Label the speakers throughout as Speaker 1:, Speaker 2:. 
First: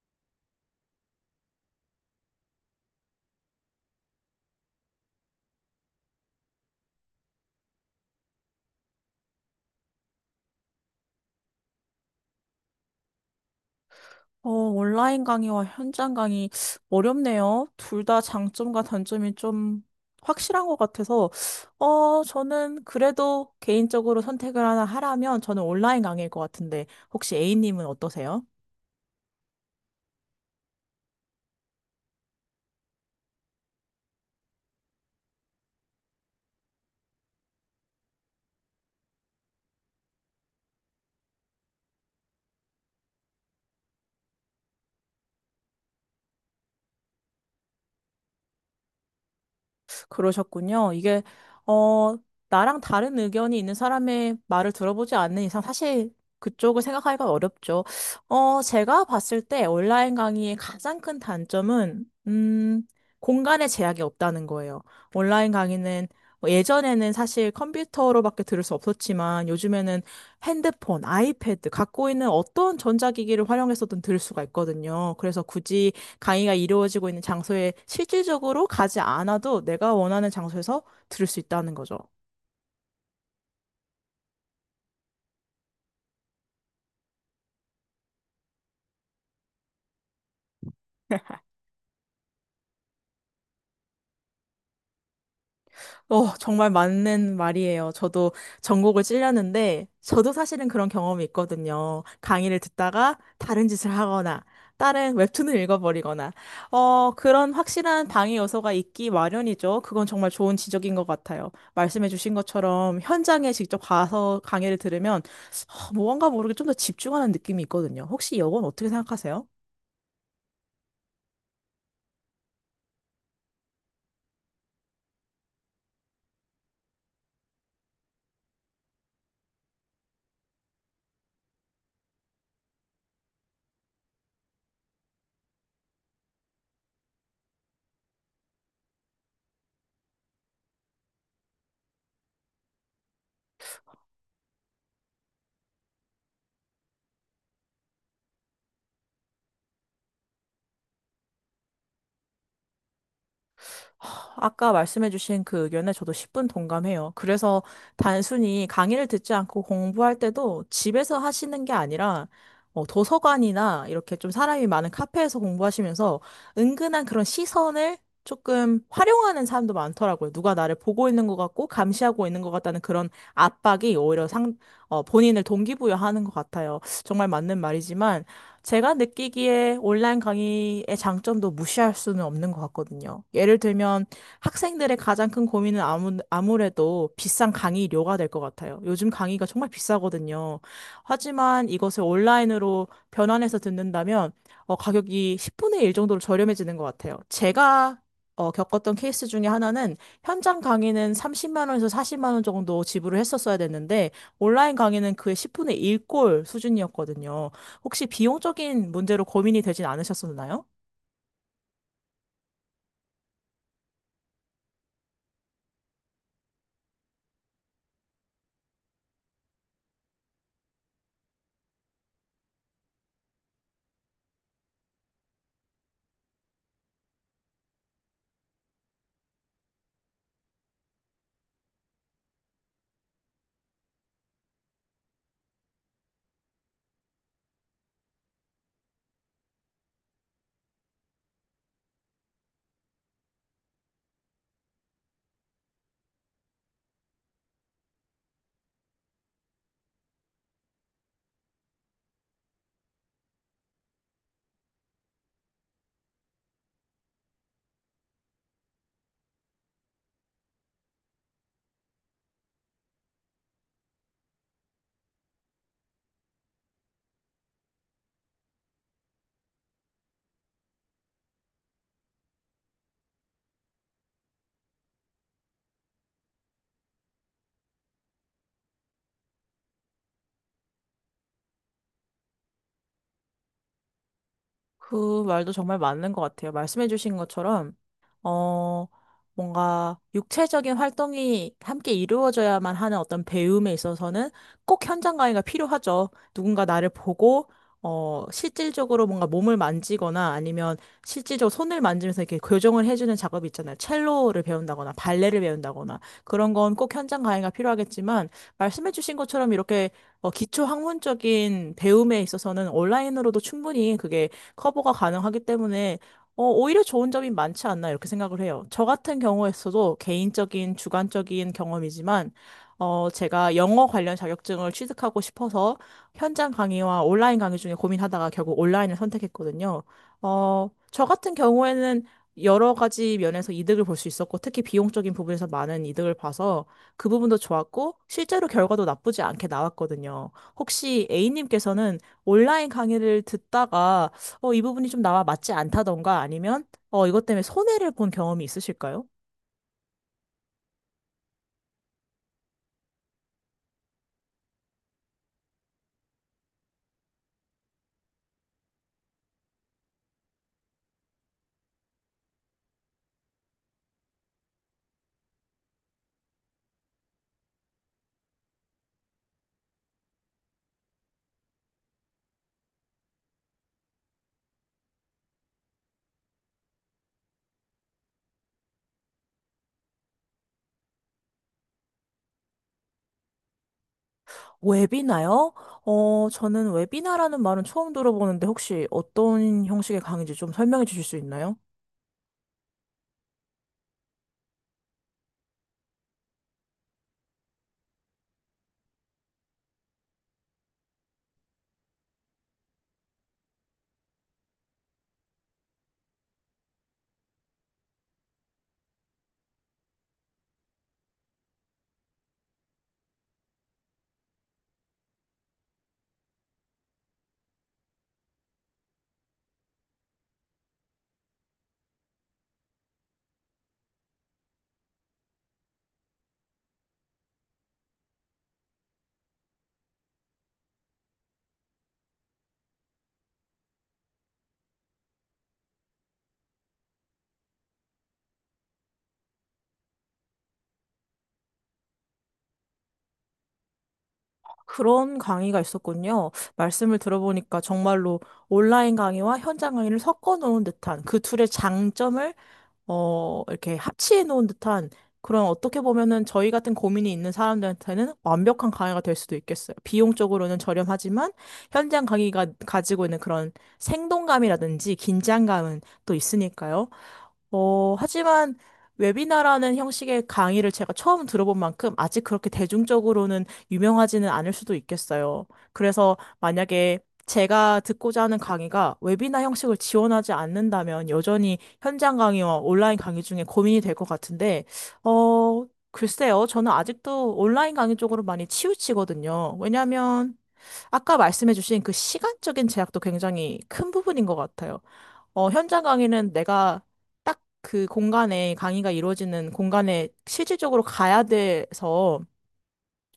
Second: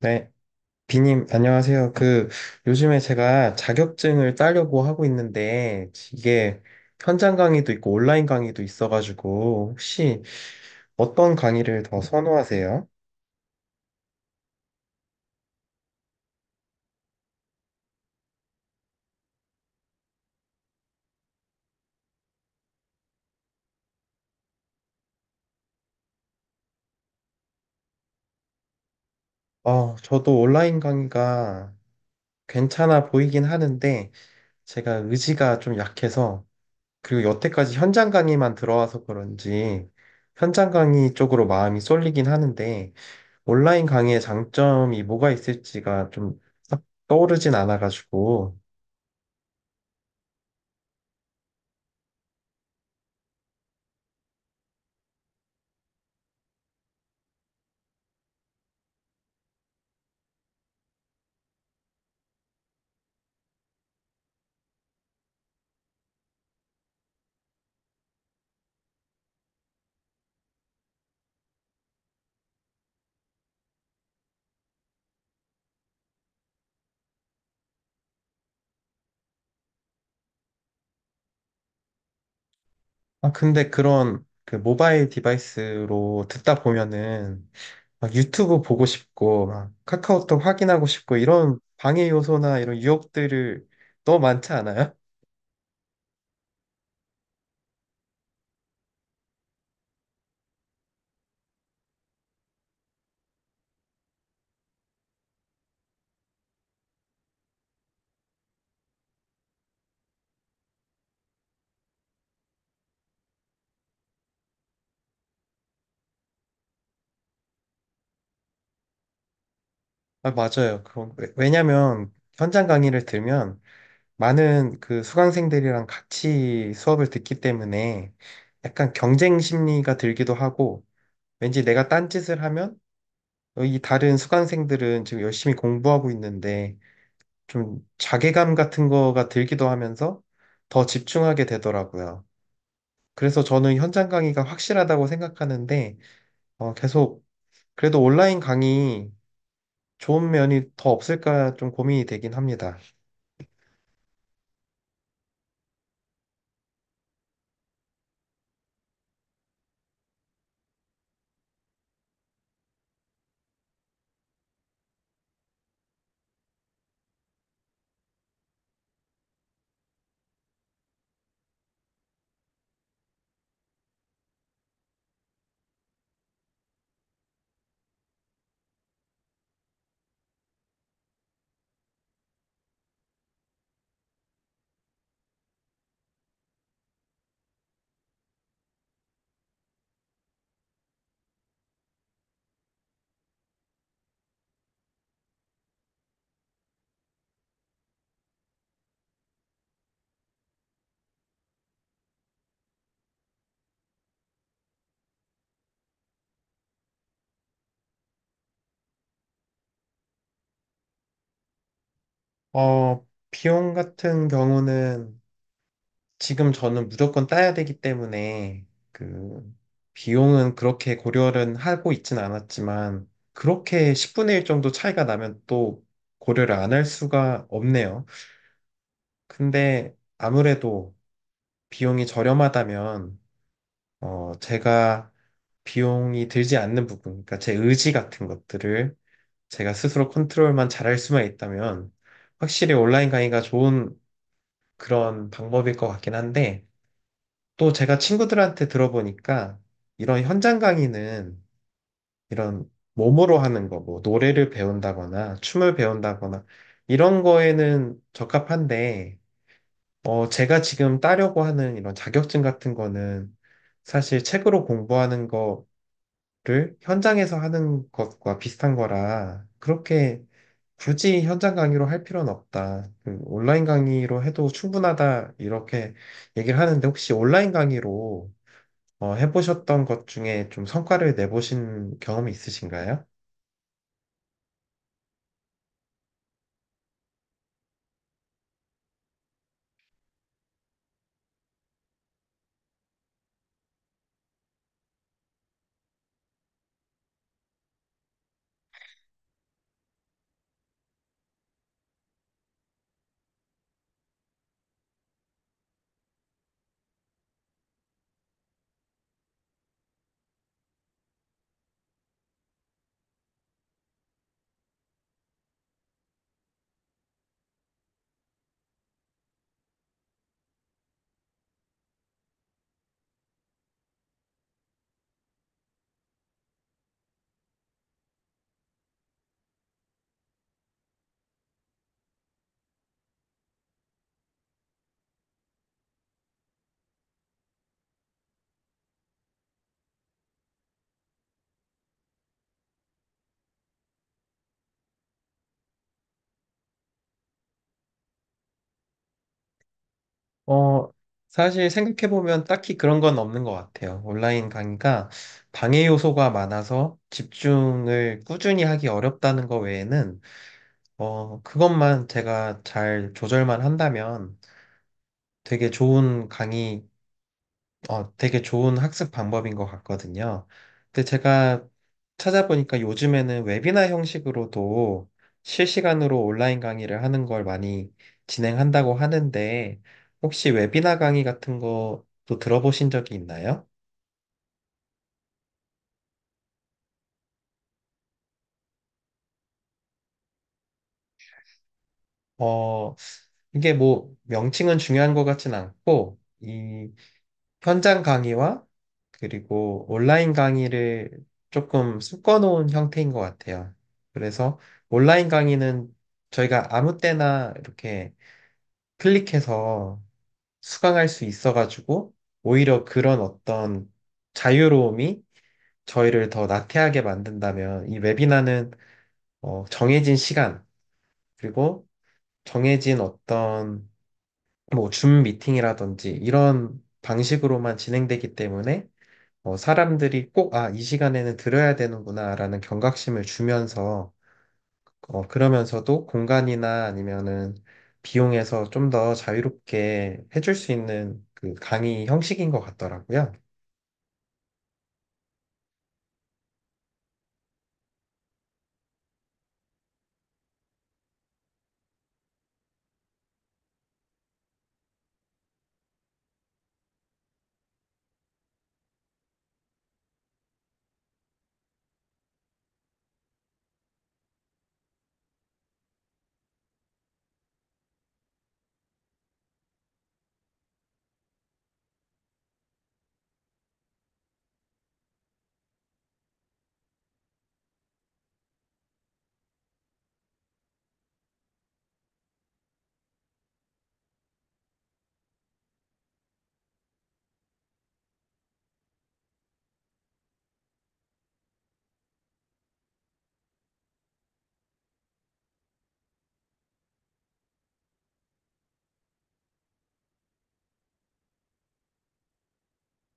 Speaker 1: 네, 비님, 안녕하세요. 요즘에 제가 자격증을 따려고 하고 있는데, 이게 현장 강의도 있고 온라인 강의도 있어가지고, 혹시 어떤 강의를 더 선호하세요?
Speaker 2: 온라인 강의와 현장 강의 어렵네요. 둘 다 장점과 단점이 좀 확실한 것 같아서, 저는 그래도 개인적으로 선택을 하나 하라면 저는 온라인 강의일 것 같은데, 혹시 A님은 어떠세요?
Speaker 1: 저도 온라인 강의가 괜찮아 보이긴 하는데, 제가 의지가 좀 약해서, 그리고 여태까지 현장 강의만 들어와서 그런지, 현장 강의 쪽으로 마음이 쏠리긴 하는데, 온라인 강의의 장점이 뭐가 있을지가 좀 딱 떠오르진 않아가지고.
Speaker 2: 그러셨군요. 이게, 어, 나랑 다른 의견이 있는 사람의 말을 들어보지 않는 이상 사실 그쪽을 생각하기가 어렵죠. 제가 봤을 때 온라인 강의의 가장 큰 단점은, 공간의 제약이 없다는 거예요. 온라인 강의는 뭐 예전에는 사실 컴퓨터로밖에 들을 수 없었지만 요즘에는 핸드폰, 아이패드, 갖고 있는 어떤 전자기기를 활용해서든 들을 수가 있거든요. 그래서 굳이 강의가 이루어지고 있는 장소에 실질적으로 가지 않아도 내가 원하는 장소에서 들을 수 있다는 거죠.
Speaker 1: 아, 근데 그런 그 모바일 디바이스로 듣다 보면은 막 유튜브 보고 싶고, 막 카카오톡 확인하고 싶고, 이런 방해 요소나 이런 유혹들을 너무 많지 않아요?
Speaker 2: 정말 맞는 말이에요. 저도 전곡을 찔렸는데, 저도 사실은 그런 경험이 있거든요. 강의를 듣다가 다른 짓을 하거나, 다른 웹툰을 읽어버리거나, 그런 확실한 방해 요소가 있기 마련이죠. 그건 정말 좋은 지적인 것 같아요. 말씀해주신 것처럼 현장에 직접 가서 강의를 들으면, 뭔가 모르게 좀 더 집중하는 느낌이 있거든요. 혹시 이건 어떻게 생각하세요?
Speaker 1: 아, 맞아요. 그런, 왜냐면 현장 강의를 들면 많은 그 수강생들이랑 같이 수업을 듣기 때문에 약간 경쟁 심리가 들기도 하고, 왠지 내가 딴짓을 하면 이 다른 수강생들은 지금 열심히 공부하고 있는데 좀 자괴감 같은 거가 들기도 하면서 더 집중하게 되더라고요. 그래서 저는 현장 강의가 확실하다고 생각하는데 계속 그래도 온라인 강의 좋은 면이 더 없을까 좀 고민이 되긴 합니다.
Speaker 2: 하, 아까 말씀해주신 그 의견에 저도 10분 동감해요. 그래서 단순히 강의를 듣지 않고 공부할 때도 집에서 하시는 게 아니라 도서관이나 이렇게 좀 사람이 많은 카페에서 공부하시면서 은근한 그런 시선을 조금 활용하는 사람도 많더라고요. 누가 나를 보고 있는 것 같고 감시하고 있는 것 같다는 그런 압박이 오히려 본인을 동기부여하는 것 같아요. 정말 맞는 말이지만 제가 느끼기에 온라인 강의의 장점도 무시할 수는 없는 것 같거든요. 예를 들면 학생들의 가장 큰 고민은 아무래도 비싼 강의료가 될 것 같아요. 요즘 강의가 정말 비싸거든요. 하지만 이것을 온라인으로 변환해서 듣는다면 가격이 10분의 1 정도로 저렴해지는 것 같아요. 제가 겪었던 케이스 중에 하나는 현장 강의는 30만 원에서 40만 원 정도 지불을 했었어야 됐는데 온라인 강의는 그의 10분의 1꼴 수준이었거든요. 혹시 비용적인 문제로 고민이 되진 않으셨었나요?
Speaker 1: 비용 같은 경우는 지금 저는 무조건 따야 되기 때문에 그 비용은 그렇게 고려를 하고 있진 않았지만 그렇게 10분의 1 정도 차이가 나면 또 고려를 안 할 수가 없네요. 근데 아무래도 비용이 저렴하다면 제가 비용이 들지 않는 부분, 그러니까 제 의지 같은 것들을 제가 스스로 컨트롤만 잘할 수만 있다면 확실히 온라인 강의가 좋은 그런 방법일 것 같긴 한데 또 제가 친구들한테 들어보니까 이런 현장 강의는 이런 몸으로 하는 거, 뭐 노래를 배운다거나 춤을 배운다거나 이런 거에는 적합한데, 제가 지금 따려고 하는 이런 자격증 같은 거는 사실 책으로 공부하는 거를 현장에서 하는 것과 비슷한 거라 그렇게 굳이 현장 강의로 할 필요는 없다. 그 온라인 강의로 해도 충분하다. 이렇게 얘기를 하는데 혹시 온라인 강의로 해보셨던 것 중에 좀 성과를 내보신 경험이 있으신가요?
Speaker 2: 그 말도 정말 맞는 것 같아요. 말씀해주신 것처럼, 어, 뭔가 육체적인 활동이 함께 이루어져야만 하는 어떤 배움에 있어서는 꼭 현장 강의가 필요하죠. 누군가 나를 보고, 실질적으로 뭔가 몸을 만지거나 아니면 실질적으로 손을 만지면서 이렇게 교정을 해주는 작업이 있잖아요. 첼로를 배운다거나 발레를 배운다거나 그런 건 꼭 현장 강의가 필요하겠지만 말씀해주신 것처럼 이렇게 기초 학문적인 배움에 있어서는 온라인으로도 충분히 그게 커버가 가능하기 때문에 오히려 좋은 점이 많지 않나 이렇게 생각을 해요. 저 같은 경우에서도 개인적인 주관적인 경험이지만 제가 영어 관련 자격증을 취득하고 싶어서 현장 강의와 온라인 강의 중에 고민하다가 결국 온라인을 선택했거든요. 저 같은 경우에는 여러 가지 면에서 이득을 볼 수 있었고, 특히 비용적인 부분에서 많은 이득을 봐서 그 부분도 좋았고, 실제로 결과도 나쁘지 않게 나왔거든요. 혹시 A님께서는 온라인 강의를 듣다가 이 부분이 좀 나와 맞지 않다던가 아니면 이것 때문에 손해를 본 경험이 있으실까요?
Speaker 1: 어, 사실 생각해보면 딱히 그런 건 없는 것 같아요. 온라인 강의가 방해 요소가 많아서 집중을 꾸준히 하기 어렵다는 것 외에는, 그것만 제가 잘 조절만 한다면 되게 좋은 강의 되게 좋은 학습 방법인 것 같거든요. 근데 제가 찾아보니까 요즘에는 웨비나 형식으로도 실시간으로 온라인 강의를 하는 걸 많이 진행한다고 하는데, 혹시 웨비나 강의 같은 것도 들어보신 적이 있나요?
Speaker 2: 웨비나요? 저는 웨비나라는 말은 처음 들어보는데 혹시 어떤 형식의 강의인지 좀 설명해 주실 수 있나요?
Speaker 1: 어, 이게 뭐 명칭은 중요한 것 같진 않고, 이 현장 강의와 그리고 온라인 강의를 조금 섞어놓은 형태인 것 같아요. 그래서 온라인 강의는 저희가 아무 때나 이렇게 클릭해서 수강할 수 있어가지고 오히려 그런 어떤 자유로움이 저희를 더 나태하게 만든다면 이 웨비나는 정해진 시간 그리고 정해진 어떤 뭐 줌 미팅이라든지 이런 방식으로만 진행되기 때문에 사람들이 꼭, 아, 이 시간에는 들어야 되는구나라는 경각심을 주면서, 그러면서도 공간이나 아니면은 비용에서 좀 더 자유롭게 해줄 수 있는 그 강의 형식인 것 같더라고요.
Speaker 2: 그런 강의가 있었군요. 말씀을 들어보니까 정말로 온라인 강의와 현장 강의를 섞어 놓은 듯한 그 둘의 장점을 이렇게 합치해 놓은 듯한 그런 어떻게 보면은 저희 같은 고민이 있는 사람들한테는 완벽한 강의가 될 수도 있겠어요. 비용적으로는 저렴하지만 현장 강의가 가지고 있는 그런 생동감이라든지 긴장감은 또 있으니까요. 하지만 웨비나라는 형식의 강의를 제가 처음 들어본 만큼 아직 그렇게 대중적으로는 유명하지는 않을 수도 있겠어요. 그래서 만약에 제가 듣고자 하는 강의가 웨비나 형식을 지원하지 않는다면 여전히 현장 강의와 온라인 강의 중에 고민이 될 것 같은데, 글쎄요. 저는 아직도 온라인 강의 쪽으로 많이 치우치거든요. 왜냐하면 아까 말씀해주신 그 시간적인 제약도 굉장히 큰 부분인 것 같아요. 현장 강의는 내가 딱 그 공간에 강의가 이루어지는 공간에 실질적으로 가야 돼서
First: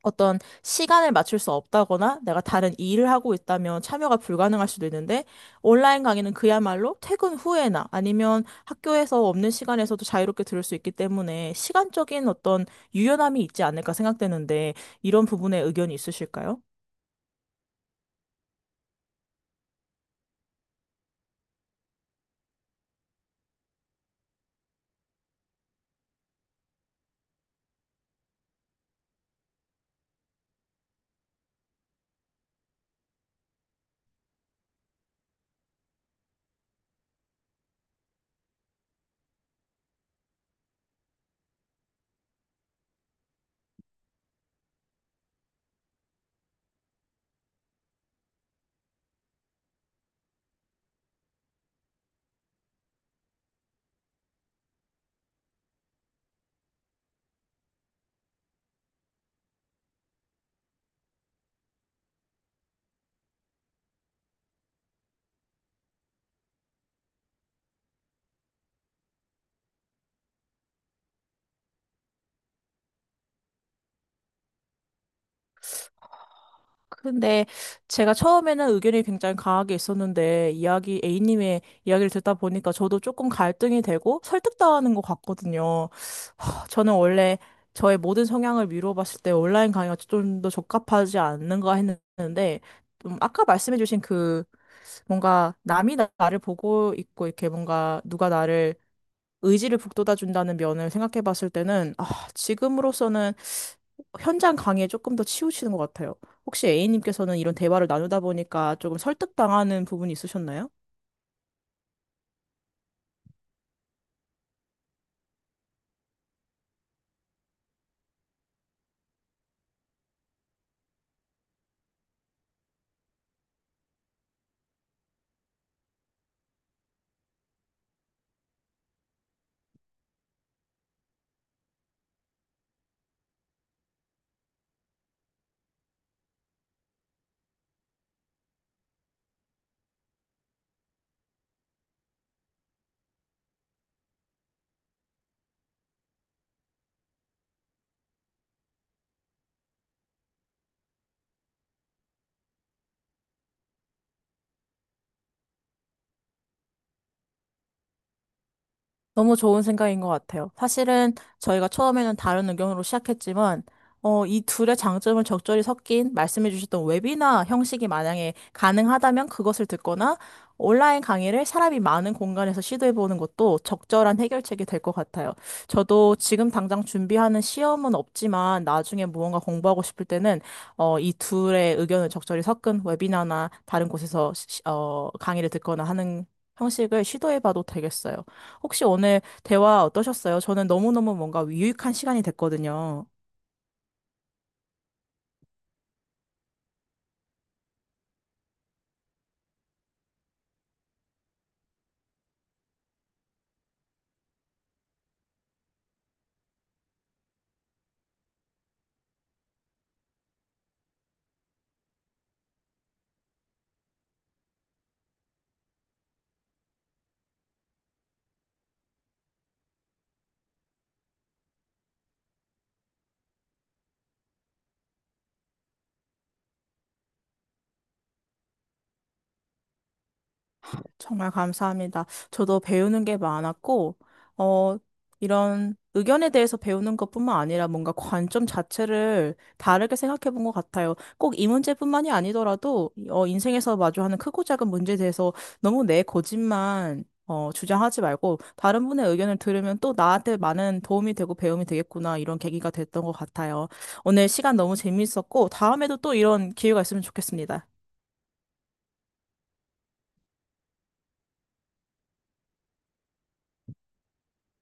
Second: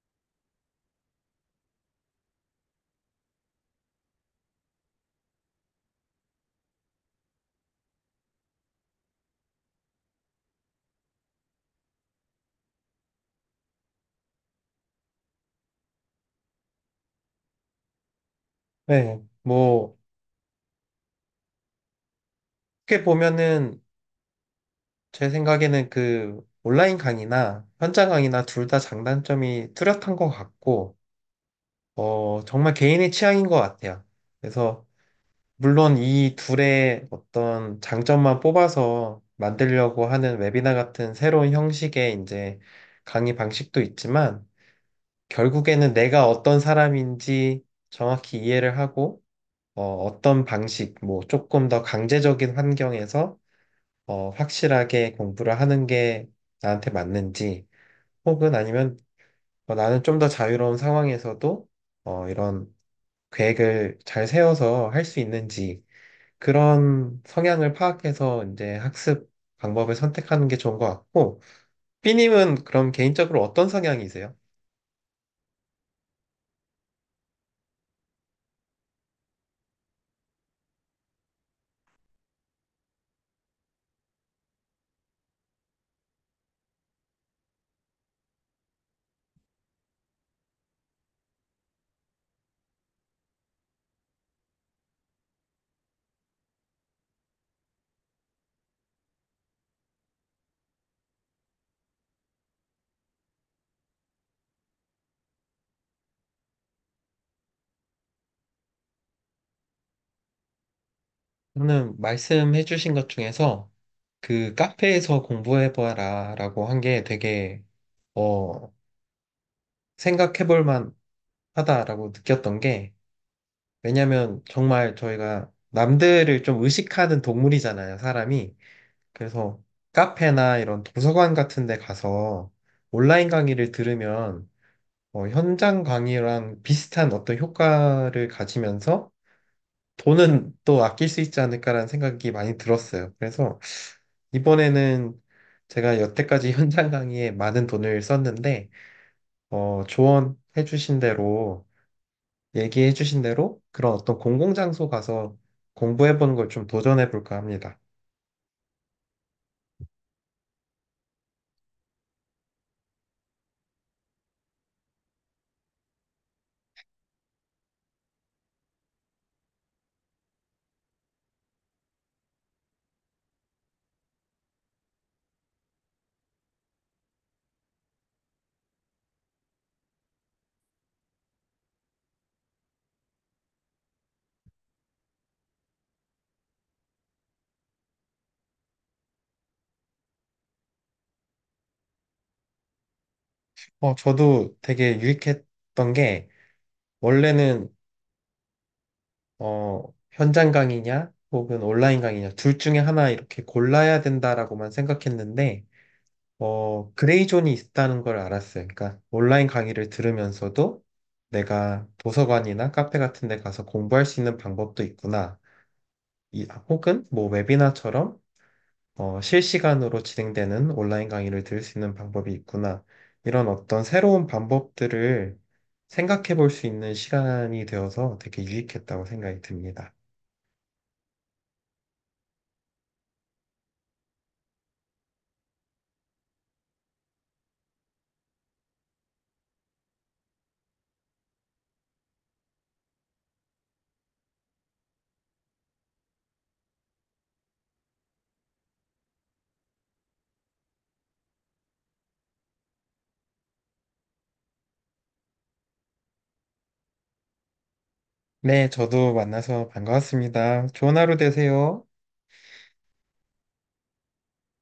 Speaker 2: 어떤 시간을 맞출 수 없다거나 내가 다른 일을 하고 있다면 참여가 불가능할 수도 있는데 온라인 강의는 그야말로 퇴근 후에나 아니면 학교에서 없는 시간에서도 자유롭게 들을 수 있기 때문에 시간적인 어떤 유연함이 있지 않을까 생각되는데 이런 부분에 의견이 있으실까요?
Speaker 1: 네, 뭐, 어떻게 보면은 제 생각에는 그 온라인 강의나 현장 강의나 둘 다 장단점이 뚜렷한 것 같고, 정말 개인의 취향인 것 같아요. 그래서 물론 이 둘의 어떤 장점만 뽑아서 만들려고 하는 웨비나 같은 새로운 형식의 이제 강의 방식도 있지만 결국에는 내가 어떤 사람인지 정확히 이해를 하고 어, 떤 방식, 뭐 조금 더 강제적인 환경에서 확실하게 공부를 하는 게 나한테 맞는지 혹은 아니면 나는 좀 더 자유로운 상황에서도 이런 계획을 잘 세워서 할 수 있는지 그런 성향을 파악해서 이제 학습 방법을 선택하는 게 좋은 것 같고, 삐님은 그럼 개인적으로 어떤 성향이세요?
Speaker 2: 근데 제가 처음에는 의견이 굉장히 강하게 있었는데 이야기 A님의 이야기를 듣다 보니까 저도 조금 갈등이 되고 설득당하는 것 같거든요. 저는 원래 저의 모든 성향을 미루어 봤을 때 온라인 강의가 좀 더 적합하지 않는가 했는데, 좀 아까 말씀해주신 그 뭔가 남이 나를 보고 있고 이렇게 뭔가 누가 나를 의지를 북돋아 준다는 면을 생각해 봤을 때는, 아, 지금으로서는 현장 강의에 조금 더 치우치는 것 같아요. 혹시 A님께서는 이런 대화를 나누다 보니까 조금 설득당하는 부분이 있으셨나요?
Speaker 1: 저는 말씀해 주신 것 중에서 그 카페에서 공부해봐라 라고 한 게 되게, 어, 생각해볼 만 하다라고 느꼈던 게, 왜냐면 정말 저희가 남들을 좀 의식하는 동물이잖아요, 사람이. 그래서 카페나 이런 도서관 같은 데 가서 온라인 강의를 들으면 현장 강의랑 비슷한 어떤 효과를 가지면서 돈은 또 아낄 수 있지 않을까라는 생각이 많이 들었어요. 그래서 이번에는 제가 여태까지 현장 강의에 많은 돈을 썼는데, 조언해 주신 대로, 얘기해 주신 대로 그런 어떤 공공장소 가서 공부해 보는 걸 좀 도전해 볼까 합니다.
Speaker 2: 너무 좋은 생각인 것 같아요. 사실은 저희가 처음에는 다른 의견으로 시작했지만, 이 둘의 장점을 적절히 섞인 말씀해 주셨던 웨비나 형식이 만약에 가능하다면 그것을 듣거나 온라인 강의를 사람이 많은 공간에서 시도해 보는 것도 적절한 해결책이 될 것 같아요. 저도 지금 당장 준비하는 시험은 없지만 나중에 무언가 공부하고 싶을 때는 이 둘의 의견을 적절히 섞은 웨비나나 다른 곳에서 강의를 듣거나 하는 형식을 시도해 봐도 되겠어요. 혹시 오늘 대화 어떠셨어요? 저는 너무너무 뭔가 유익한 시간이 됐거든요.
Speaker 1: 저도 되게 유익했던 게, 원래는 어, 현장 강의냐, 혹은 온라인 강의냐, 둘 중에 하나 이렇게 골라야 된다라고만 생각했는데, 그레이 존이 있다는 걸 알았어요. 그러니까 온라인 강의를 들으면서도 내가 도서관이나 카페 같은 데 가서 공부할 수 있는 방법도 있구나. 이, 혹은 뭐 웨비나처럼 실시간으로 진행되는 온라인 강의를 들을 수 있는 방법이 있구나. 이런 어떤 새로운 방법들을 생각해 볼 수 있는 시간이 되어서 되게 유익했다고 생각이 듭니다.
Speaker 2: 정말 감사합니다. 저도 배우는 게 많았고, 어, 이런 의견에 대해서 배우는 것뿐만 아니라 뭔가 관점 자체를 다르게 생각해 본 것 같아요. 꼭 이 문제뿐만이 아니더라도, 인생에서 마주하는 크고 작은 문제에 대해서 너무 내 고집만 주장하지 말고 다른 분의 의견을 들으면 또 나한테 많은 도움이 되고 배움이 되겠구나 이런 계기가 됐던 것 같아요. 오늘 시간 너무 재미있었고 다음에도 또 이런 기회가 있으면 좋겠습니다.
Speaker 1: 네, 저도 만나서 반가웠습니다. 좋은 하루 되세요.